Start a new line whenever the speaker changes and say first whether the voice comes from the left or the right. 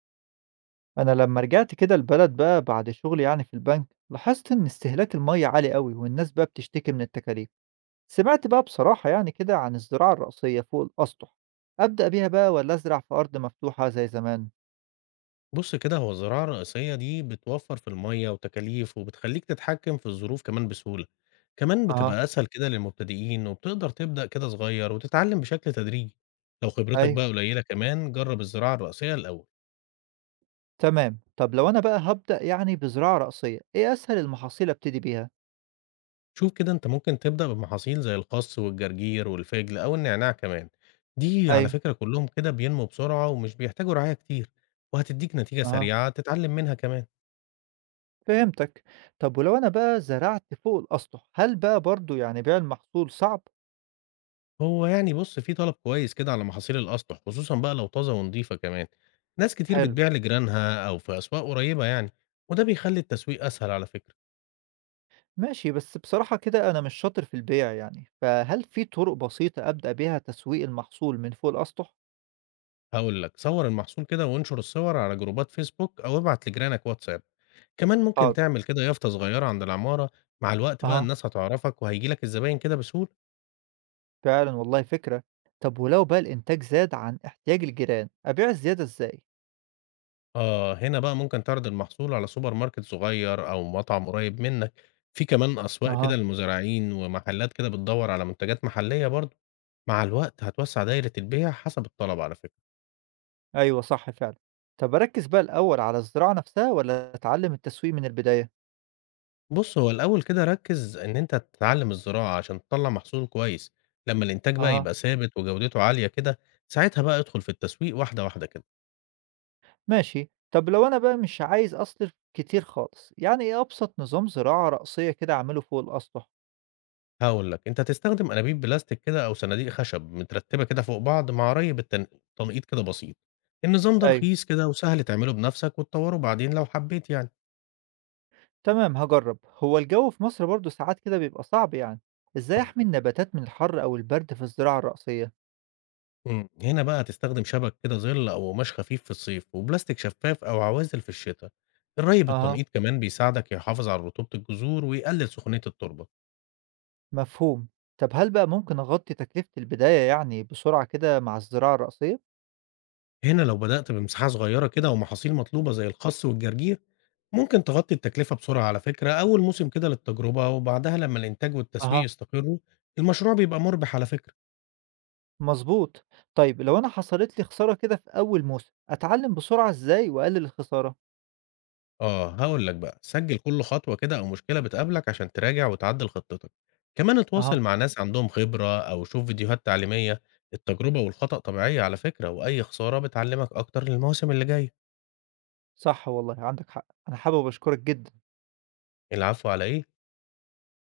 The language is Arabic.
right: أنا لما رجعت كده البلد بقى بعد شغلي يعني في البنك، لاحظت إن استهلاك المية عالي أوي، والناس بقى بتشتكي من التكاليف. سمعت بقى بصراحة يعني كده عن الزراعة الرأسية فوق الأسطح. أبدأ بيها بقى ولا أزرع في أرض مفتوحة زي زمان؟
left: بُص كده، هو الزراعة الرئيسية دي بتوفّر في المَيّة وتكاليف، وبتخلّيك تتحكّم في الظروف كمان بسهولة، كمان
right: أها.
left: بتبقى أسهل كده للمبتدئين، وبتقدر تبدأ كده صغير وتتعلّم بشكل تدريجي، لو خبرتك
right: أيوه.
left: بقى قليلة كمان جرّب الزراعة الرئيسية الأول.
right: تمام. طب لو أنا بقى هبدأ يعني بزراعة رأسية، إيه أسهل المحاصيل أبتدي بيها؟
left: شوف كده أنت ممكن تبدأ بمحاصيل زي الخس والجرجير والفجل أو النعناع كمان، دي على
right: أيوه.
left: فكرة كلّهم كده بينمو بسرعة ومش بيحتاجوا رعاية كتير، وهتدّيك نتيجة
right: أها.
left: سريعة تتعلّم منها كمان.
right: فهمتك. طب ولو أنا بقى زرعت فوق الأسطح، هل بقى برضو يعني بيع المحصول صعب؟
left: هو يعني بُص، في طلب كويس كده على محاصيل الأسطح، خصوصًا بقى لو طازة ونضيفة كمان. ناس كتير
right: حلو.
left: بتبيع لجيرانها أو في أسواق قريبة يعني، وده بيخلّي التسويق أسهل على فكرة.
right: ماشي، بس بصراحة كده أنا مش شاطر في البيع يعني، فهل في طرق بسيطة أبدأ بيها تسويق المحصول من فوق الأسطح؟
left: هاقول لك، صوّر المحصول كده وانشر الصور على جروبات فيسبوك أو ابعت لجيرانك واتساب. كمان ممكن
right: حاضر.
left: تعمل كده يافطة صغيرة عند العمارة، مع الوقت بقى
right: أها.
left: الناس هتعرفك وهييجي لك الزباين كده بسهولة.
right: فعلا والله فكرة. طب ولو بقى الإنتاج زاد عن احتياج الجيران، أبيع الزيادة إزاي؟
left: هنا بقى ممكن تعرض المحصول على سوبر ماركت صغير أو مطعم قريب منك، في كمان أسواق كده
right: أها.
left: للمزارعين ومحلات كده بتدور على منتجات محلية برضه، مع الوقت هتوسع دايرة البيع حسب الطلب على فكرة.
right: أيوه صح فعلا. طب أركز بقى الأول على الزراعة نفسها ولا أتعلم التسويق من البداية؟
left: بُص هو الأول كده ركز إن أنت تتعلم الزراعة عشان تطلع محصول كويس، لما الإنتاج بقى
right: أها.
left: يبقى ثابت وجودته عالية كده، ساعتها بقى ادخل في التسويق واحدة واحدة كده.
right: ماشي، طب لو أنا بقى مش عايز أصرف كتير خالص، يعني إيه أبسط نظام زراعة رأسية كده أعمله فوق الأسطح؟
left: هاقول لك، أنت هتستخدم أنابيب بلاستيك كده أو صناديق خشب مترتبة كده فوق بعض مع ري تنقيط كده بسيط. النظام ده
right: أيوه.
left: رخيص كده وسهل تعمله بنفسك وتطوره بعدين لو حبيت يعني.
right: تمام هجرب. هو الجو في مصر برضه ساعات كده بيبقى صعب يعني، ازاي
left: آه،
right: احمي النباتات من الحر او البرد في الزراعة الرأسية؟
left: إمم، هنا بقى هتستخدم شبك كده ظل أو قماش خفيف في الصيف وبلاستيك شفاف أو عوازل في الشتا. الري
right: اها.
left: بالتنقيط كمان بيساعدك يحافظ على رطوبة الجذور ويقلل سخونية التربة.
right: مفهوم. طب هل بقى ممكن اغطي تكلفة البداية يعني بسرعة كده مع الزراعة الرأسية؟
left: هنا لو بدأت بمساحة صغيرة كده ومحاصيل مطلوبة زي الخس والجرجير ممكن تغطي التكلفة بسرعة على فكرة أول موسم كده للتجربة، وبعدها لما الإنتاج والتسويق
right: اها.
left: يستقروا المشروع بيبقى مربح على فكرة.
right: مظبوط. طيب لو انا حصلت لي خسارة كده في اول موسم، اتعلم بسرعة ازاي واقلل الخسارة؟
left: هقول لك بقى سجل كل خطوة كده أو مشكلة بتقابلك عشان تراجع وتعدل خطتك، كمان اتواصل
right: اها.
left: مع ناس عندهم خبرة أو شوف فيديوهات تعليمية. التجربة والخطأ طبيعية على فكرة، وأي خسارة بتعلمك أكتر للمواسم اللي جاية.
right: صح والله عندك حق، انا حابب اشكرك جدا.
left: العفو على إيه.